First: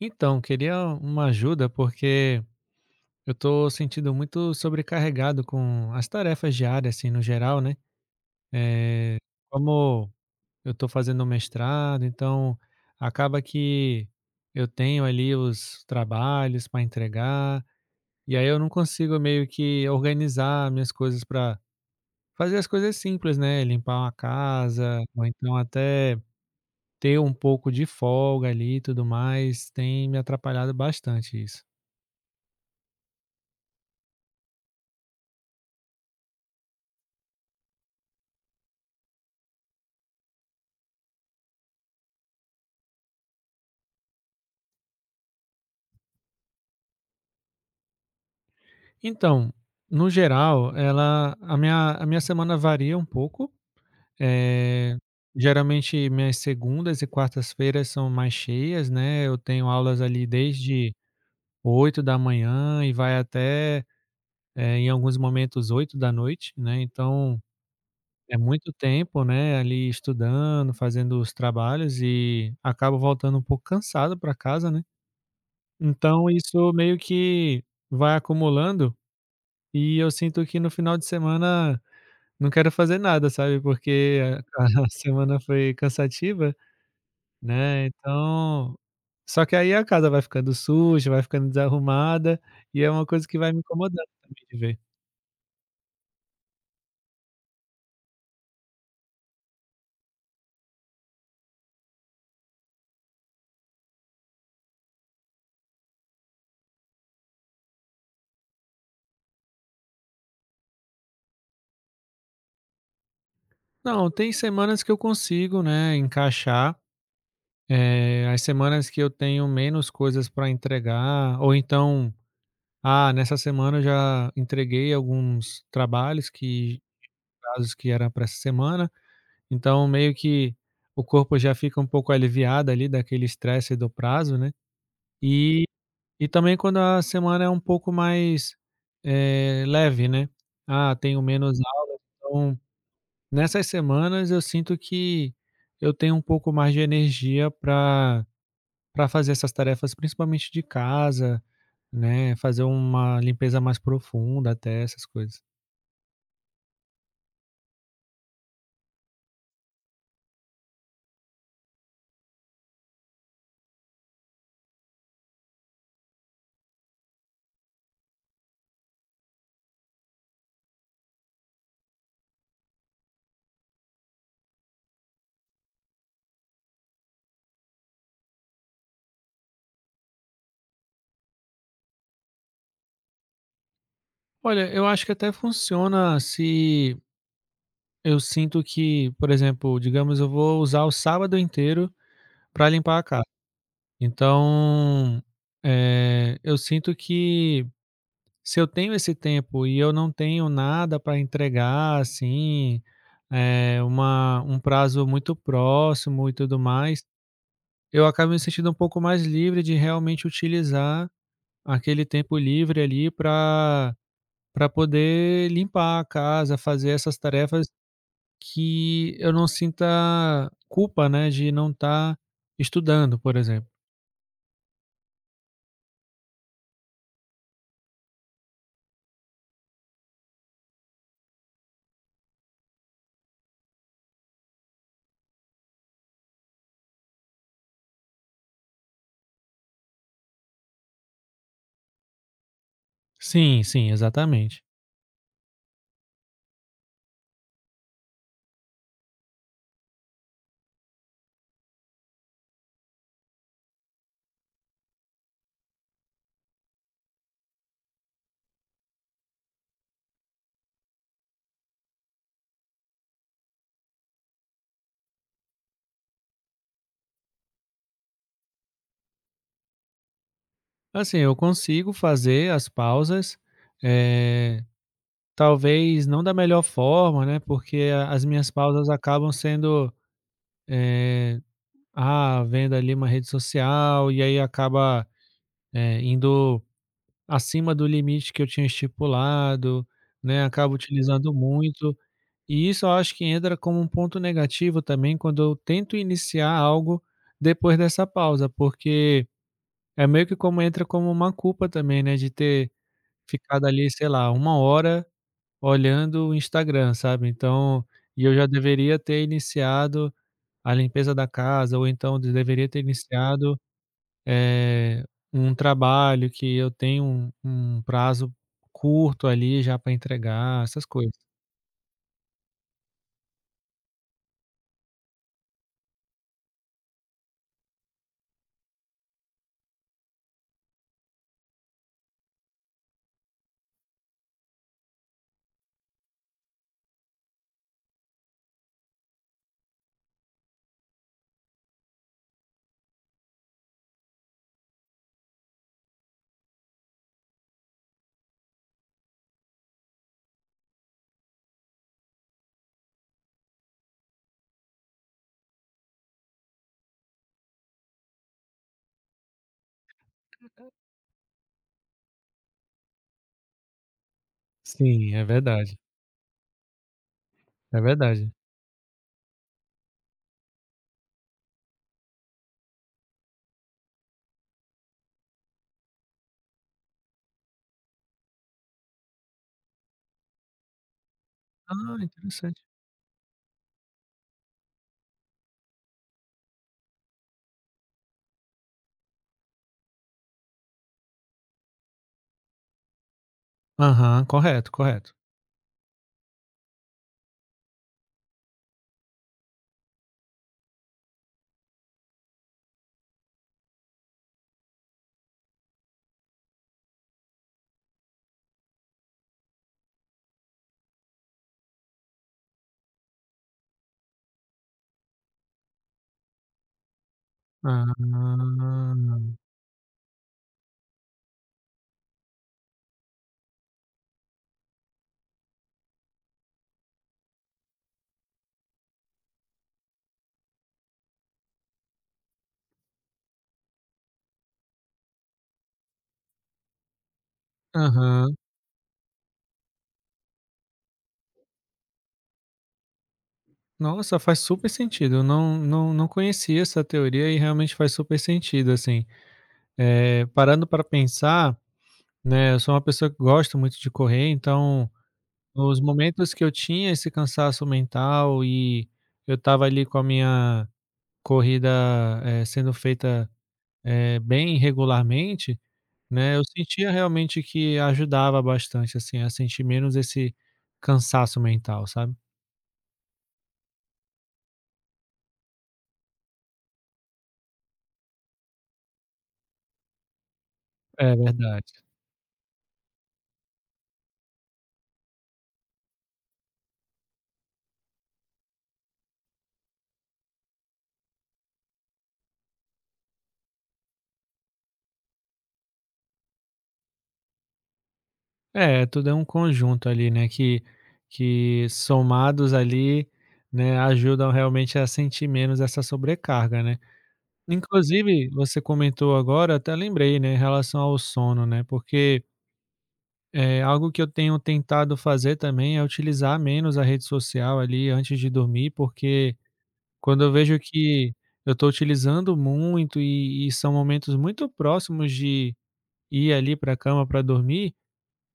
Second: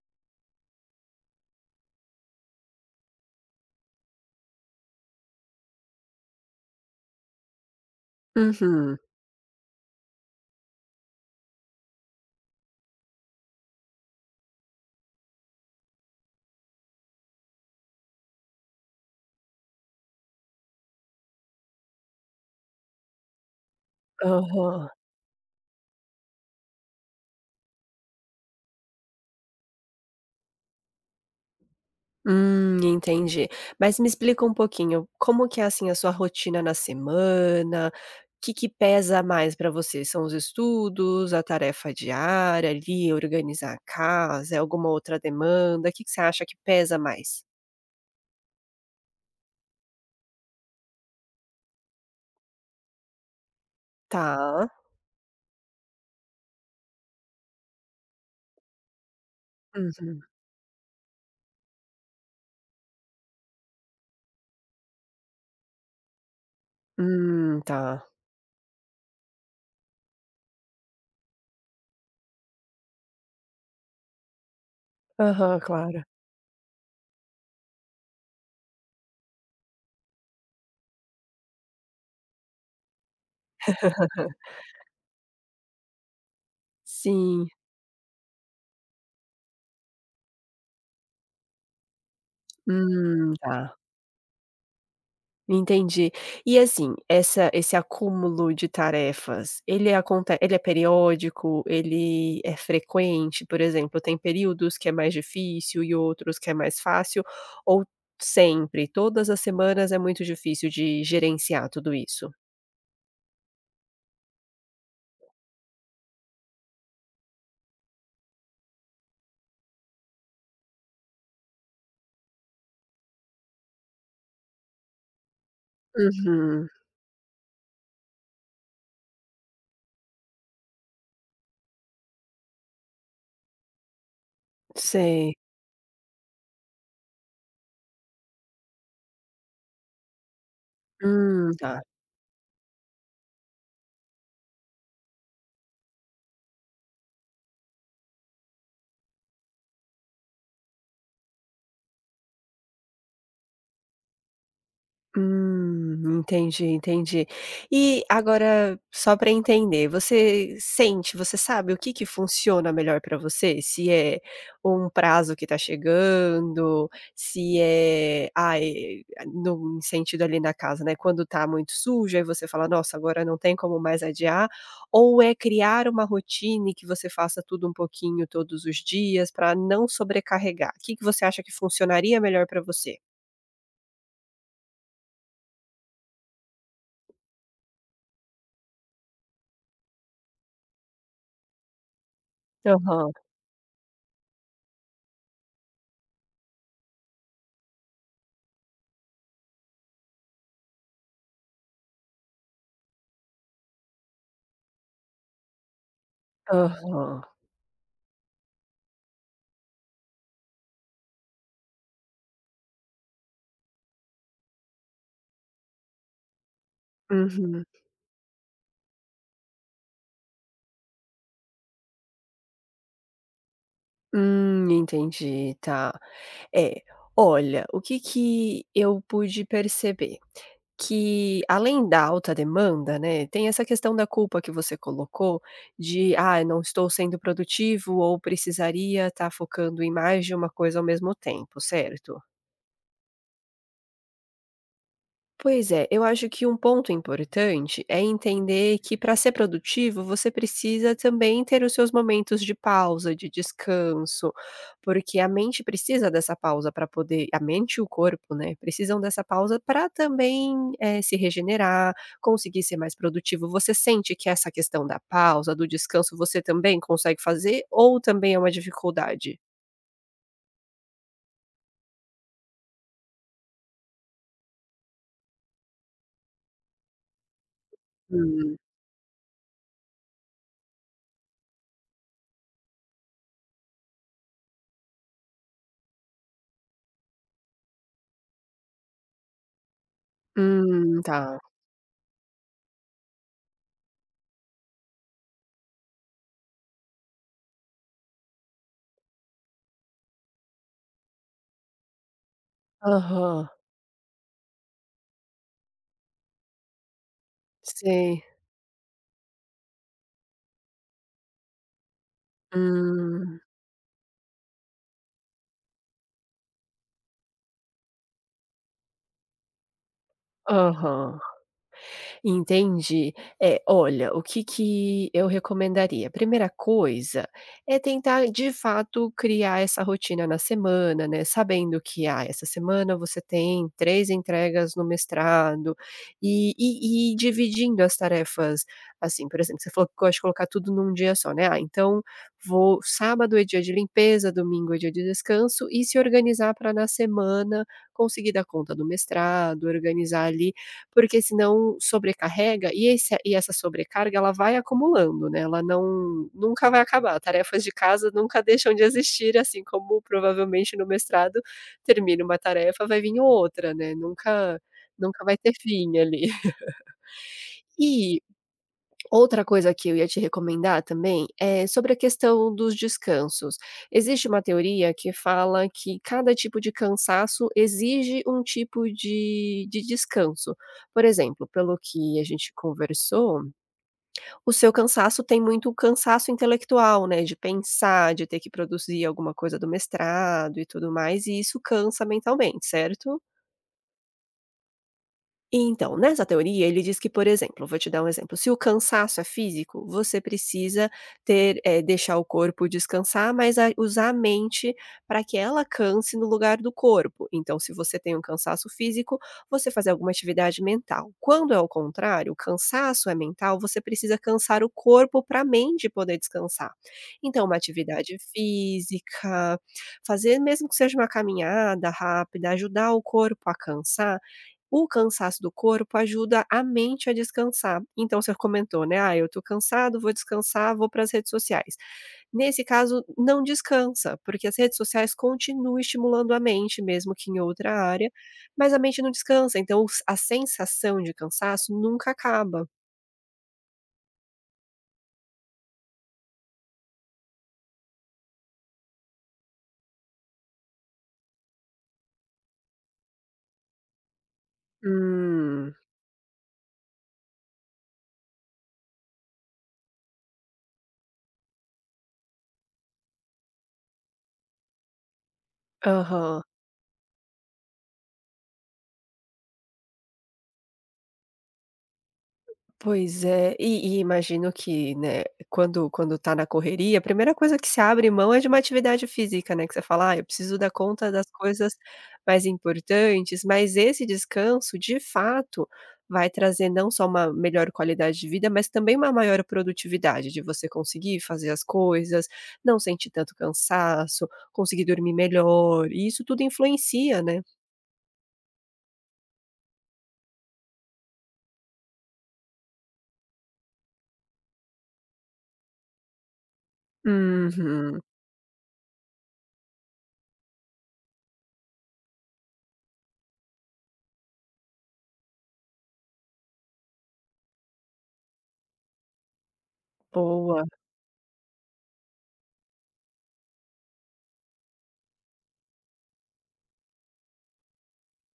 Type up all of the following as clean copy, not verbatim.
Então, queria uma ajuda porque eu tô sentindo muito sobrecarregado com as tarefas diárias, assim, no geral, né? Uhum. Eh, como eu tô fazendo mestrado, então acaba que eu tenho ali os trabalhos para entregar, e aí eu não consigo meio que organizar minhas coisas para fazer as coisas simples, né? Limpar uma Aham. casa, ou então até ter um pouco de folga ali e tudo mais, tem me atrapalhado bastante isso. Entendi. Mas me explica um pouquinho, como que é, assim, a sua rotina na semana? O que que pesa mais para você? São os estudos, a tarefa diária ali, organizar a casa, é alguma outra demanda? O que que você acha que pesa mais? Então, no geral, ela a minha semana varia um pouco, Tá. eh, geralmente minhas segundas e quartas-feiras são mais cheias, né, eu tenho aulas Uhum. ali desde oito da manhã e vai até em alguns momentos oito da noite, né, então Tá. é muito tempo, né, ali estudando, fazendo os trabalhos e acabo voltando um pouco cansado para casa, né. Aham, claro. Então isso meio que vai acumulando e eu sinto que no final de semana não quero fazer nada, sabe, porque a a semana foi cansativa, Sim. né, então só que aí a casa vai ficando suja, vai ficando desarrumada, e é uma coisa que vai me Tá. incomodando também de ver. Entendi. E assim, essa esse acúmulo de tarefas, ele acontece, ele é periódico? Ele é frequente? Por exemplo, tem períodos que é mais difícil e outros que é mais fácil? Ou sempre, todas as semanas é muito difícil de gerenciar tudo isso? Não, tem semanas que eu consigo, né, encaixar, as semanas que eu tenho menos coisas para entregar, ou então, ah, nessa semana eu já entreguei alguns trabalhos Uhum. que prazos que eram para essa semana. Então, meio que o corpo já fica um pouco aliviado ali daquele estresse do prazo, né. Sei. E e também quando a semana é um pouco mais, leve, né. Ah, tenho menos Tá. aula, então nessas semanas eu sinto que eu tenho um pouco mais de energia para fazer essas tarefas, principalmente de casa, né, fazer uma limpeza mais profunda até, essas coisas. Entendi, entendi. E agora, só para entender, você sente, você sabe o que que funciona melhor para você? Se é um prazo que está chegando, se é, ai, no sentido ali na casa, né? Quando tá muito sujo, aí você fala, nossa, agora não tem como mais adiar, ou é criar uma rotina e que você faça tudo um pouquinho todos os dias para não sobrecarregar. O que que você acha que funcionaria melhor para você? Olha, eu acho que até funciona se eu sinto que, por exemplo, digamos, eu vou usar o sábado inteiro para limpar a Aham, casa. Então, eu sinto que se eu tenho esse tempo e eu não tenho nada para entregar, assim, eh, uma um prazo muito próximo e tudo mais, aham. eu acabo me sentindo um pouco mais livre de realmente utilizar aquele tempo livre ali para poder limpar a casa, fazer essas Uhum. tarefas que eu não sinta culpa, né, de não estar estudando, por exemplo. Entendi, tá. É, olha, o que que eu pude perceber? Que além da alta demanda, né, tem essa questão da culpa que você colocou de: "Ah, não estou sendo produtivo ou precisaria estar focando em mais de uma coisa ao mesmo tempo", certo? Sim, sim, exatamente. Pois é, eu acho que um ponto importante é entender que para ser produtivo você precisa também ter os seus momentos de pausa, de descanso, porque a mente precisa dessa pausa para poder, a mente e o corpo, né, precisam dessa pausa para também se regenerar, conseguir ser mais produtivo. Você sente que essa questão da pausa, do descanso, você também consegue fazer ou também é uma dificuldade? Assim, eu consigo fazer as pausas, eh, talvez não da melhor forma, né, porque a as minhas Hum, pausas acabam sendo, eh, ah, vendo ali uma rede social e aí acaba, indo acima do limite que eu tinha estipulado, né, acabo utilizando tá. muito. E isso eu acho que entra como um ponto negativo também quando eu tento iniciar algo depois dessa pausa, porque é meio que como entra como uma culpa também, né, de ter Aham, ficado ali, sei lá, uma hora olhando o Instagram, sabe. Então sei. e eu já deveria ter iniciado a limpeza da casa ou então de deveria ter Hum, iniciado, eh, um trabalho que eu tenho um prazo curto ali já para entregar, essas coisas. aham. Entendi. É, olha, o que que eu recomendaria? Primeira coisa é tentar, de fato, criar essa rotina na semana, né, sabendo que, ah, essa semana você tem 3 entregas no mestrado e dividindo as tarefas, assim, por exemplo, você falou que gosta de colocar tudo num dia só, né, ah, então vou sábado é dia de limpeza, domingo é dia de descanso e se organizar para na semana conseguir dar conta do mestrado, organizar ali porque senão sobrecarrega e essa sobrecarga ela vai acumulando, né, ela não nunca vai acabar, tarefas de casa nunca deixam de existir, assim como provavelmente no mestrado termina uma tarefa, vai vir outra, né, nunca Sim, nunca é vai ter verdade, fim ali. é E verdade. outra coisa que eu ia te recomendar também é sobre a questão dos descansos. Existe uma teoria que fala que cada tipo de cansaço exige um tipo de descanso. Por exemplo, pelo Ah, que a gente interessante. conversou, o seu cansaço tem muito cansaço intelectual, né? De pensar, de ter que produzir alguma coisa do mestrado e tudo mais, e isso cansa mentalmente, certo? Aham, correto, correto. E então, nessa teoria, ele diz que, por exemplo, vou te dar um exemplo, se o cansaço é físico, você precisa ter, deixar o corpo descansar, mas a usar a mente para que ela canse no lugar do corpo. Então, se você tem um cansaço físico, você fazer alguma atividade mental. Quando é o contrário, o cansaço é mental, você precisa cansar o corpo para a mente poder descansar. Então, uma atividade Ah. física, fazer mesmo que seja uma caminhada rápida, ajudar o corpo a cansar o cansaço do corpo ajuda a mente a descansar. Então você comentou, né: "Ah, eu tô cansado, vou descansar, vou para as redes sociais". Nesse caso, não descansa, porque as redes sociais continuam estimulando a mente, mesmo que em outra área, Aham. mas a mente não descansa, então o a sensação de cansaço nunca acaba. Nossa, faz super sentido. Eu não conhecia essa teoria e realmente faz super sentido, assim. Parando para pensar, né, eu sou uma pessoa que gosta muito de correr, então Hum. nos momentos que eu tinha esse cansaço mental e eu estava ali com a minha corrida, sendo feita, bem regularmente, né, Aham. eu sentia realmente que ajudava bastante, assim, a sentir menos esse cansaço mental, sabe. Pois é, e imagino que, né, quando tá na correria, a primeira coisa que se abre mão é de uma atividade física, né, que você fala: "Ah, eu preciso dar conta É das verdade. coisas mais importantes", mas esse descanso, de fato, vai trazer não só uma melhor qualidade de vida, mas também uma maior produtividade, de você conseguir fazer as coisas, não sentir tanto cansaço, conseguir dormir melhor, e isso tudo influencia, né. É, tudo é um conjunto ali, né, que somados ali, né, ajudam realmente a sentir menos essa sobrecarga, né. Uhum. Inclusive, você comentou agora, até lembrei, né, em relação ao sono, né, porque é algo que eu tenho tentado fazer também é utilizar menos a rede social ali antes de dormir, porque quando eu vejo Boa. que eu estou utilizando muito e são momentos muito próximos de ir ali para a cama para dormir,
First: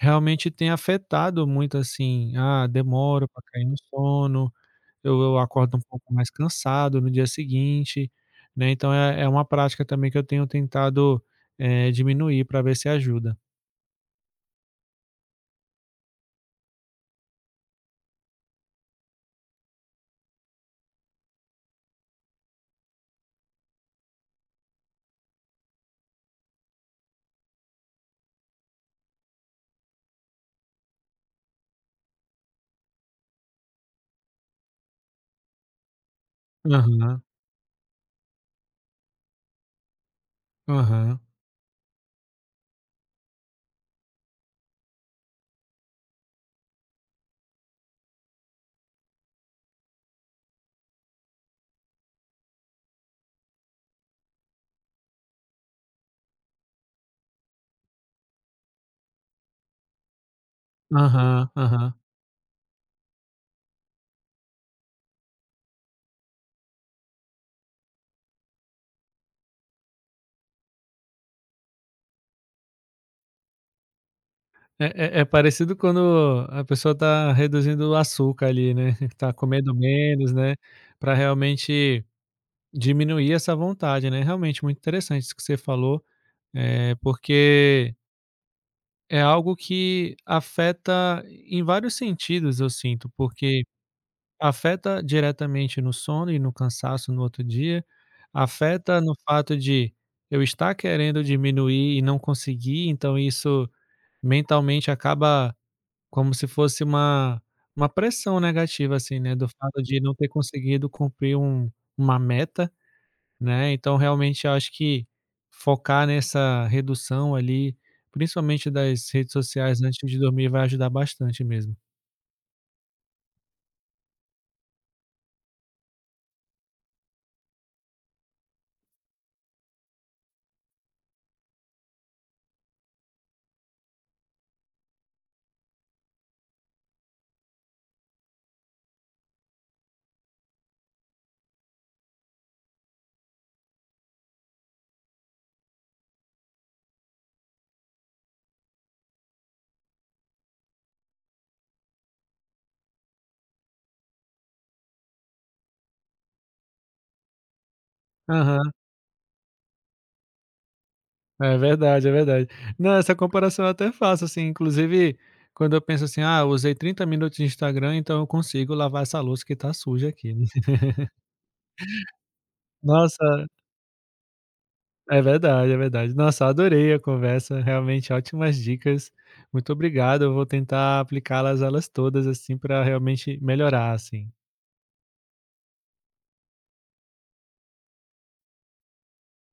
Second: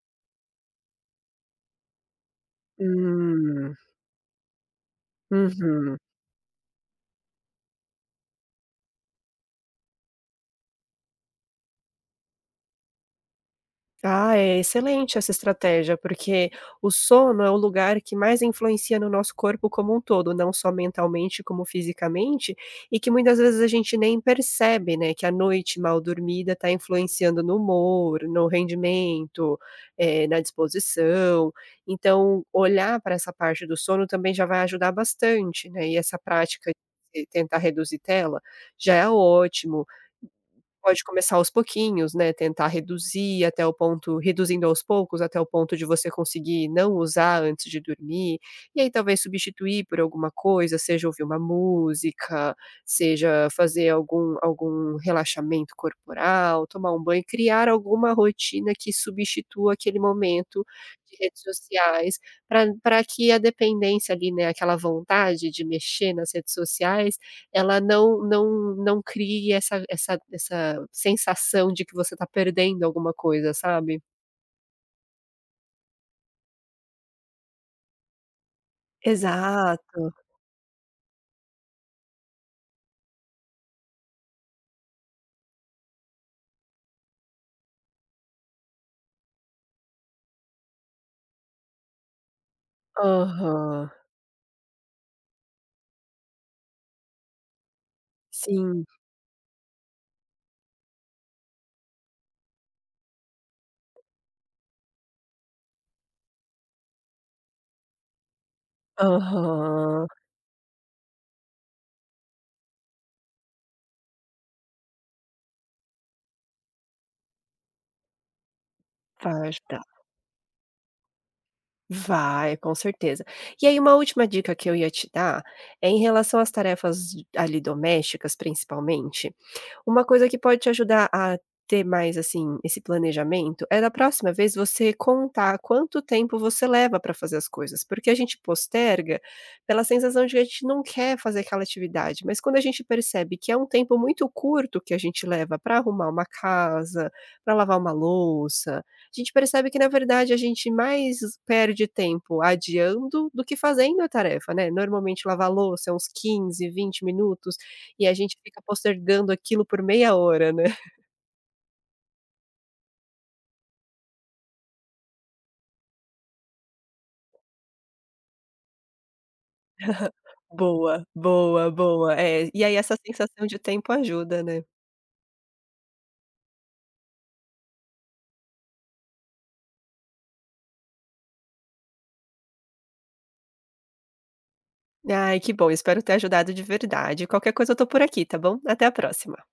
realmente tem afetado muito, assim, ah, demoro para cair Hum. no sono, eu acordo um Uhum. pouco mais cansado no dia seguinte, né, então é uma prática também que eu tenho tentado, diminuir para ver se ajuda. Ah, é excelente essa estratégia, porque o sono é o lugar que mais influencia no nosso corpo como um todo, não só mentalmente como fisicamente, e que muitas vezes a gente nem percebe, né, que a noite mal dormida está influenciando no humor, no rendimento, na disposição. Então, olhar para essa parte do sono também já vai ajudar bastante, né, e essa prática Aham, de tentar reduzir tela já é ótimo. Pode aham, começar aos pouquinhos, né, tentar reduzir até o ponto reduzindo aos poucos até o ponto de você conseguir não usar antes de dormir, e aí talvez substituir por alguma coisa, seja ouvir uma música, seja fazer algum relaxamento corporal, tomar um banho, criar alguma rotina que substitua aquele momento de redes aham, aham. sociais, para que a dependência ali, né, aquela vontade de mexer nas redes sociais, ela não não não crie essa sensação de que você tá perdendo alguma coisa, sabe? É é parecido quando a pessoa está reduzindo o açúcar ali, né, está comendo Exato. menos, né, para realmente diminuir essa vontade, né. Realmente muito interessante isso que você falou, é porque é algo que afeta em vários sentidos, eu sinto, porque Aham. afeta diretamente no sono e no cansaço no outro dia, Sim. afeta no fato de eu estar querendo diminuir e não conseguir, então isso mentalmente acaba como se fosse uma pressão negativa, assim, né, do fato de Aham. não ter conseguido cumprir uma meta, né, então realmente eu acho que focar nessa redução ali, principalmente das redes Vai sociais ajudar. antes de dormir vai ajudar bastante mesmo. Vai, com certeza. E aí uma última dica que eu ia te dar, é em relação às tarefas ali domésticas, principalmente. Uma coisa que pode te ajudar a ter mais, assim, esse planejamento, é da próxima vez você contar quanto tempo você leva para fazer as coisas, porque a gente posterga pela sensação de que a gente não quer fazer aquela atividade, mas quando a gente percebe que é um tempo muito curto que a gente leva para arrumar uma casa, para lavar uma louça, a gente percebe que na verdade a gente mais perde tempo adiando do que fazendo a tarefa, né. Normalmente lavar louça é uns 15, 20 minutos, e a gente fica Aham. postergando aquilo por meia hora, né. É verdade, é verdade. Não, essa comparação eu até faço, assim, inclusive quando eu penso assim: "Ah, eu usei 30 minutos de Instagram, então eu consigo lavar essa louça que tá suja aqui", né. Boa, boa, boa. É, e aí essa sensação Nossa, de tempo ajuda, né. é verdade, é verdade. Nossa, adorei a conversa, realmente ótimas dicas. Muito obrigado, eu vou tentar aplicá-las elas todas, assim, para realmente melhorar, assim. Ai, que bom, espero ter ajudado de verdade. Qualquer coisa eu tô por aqui, tá bom? Até a próxima.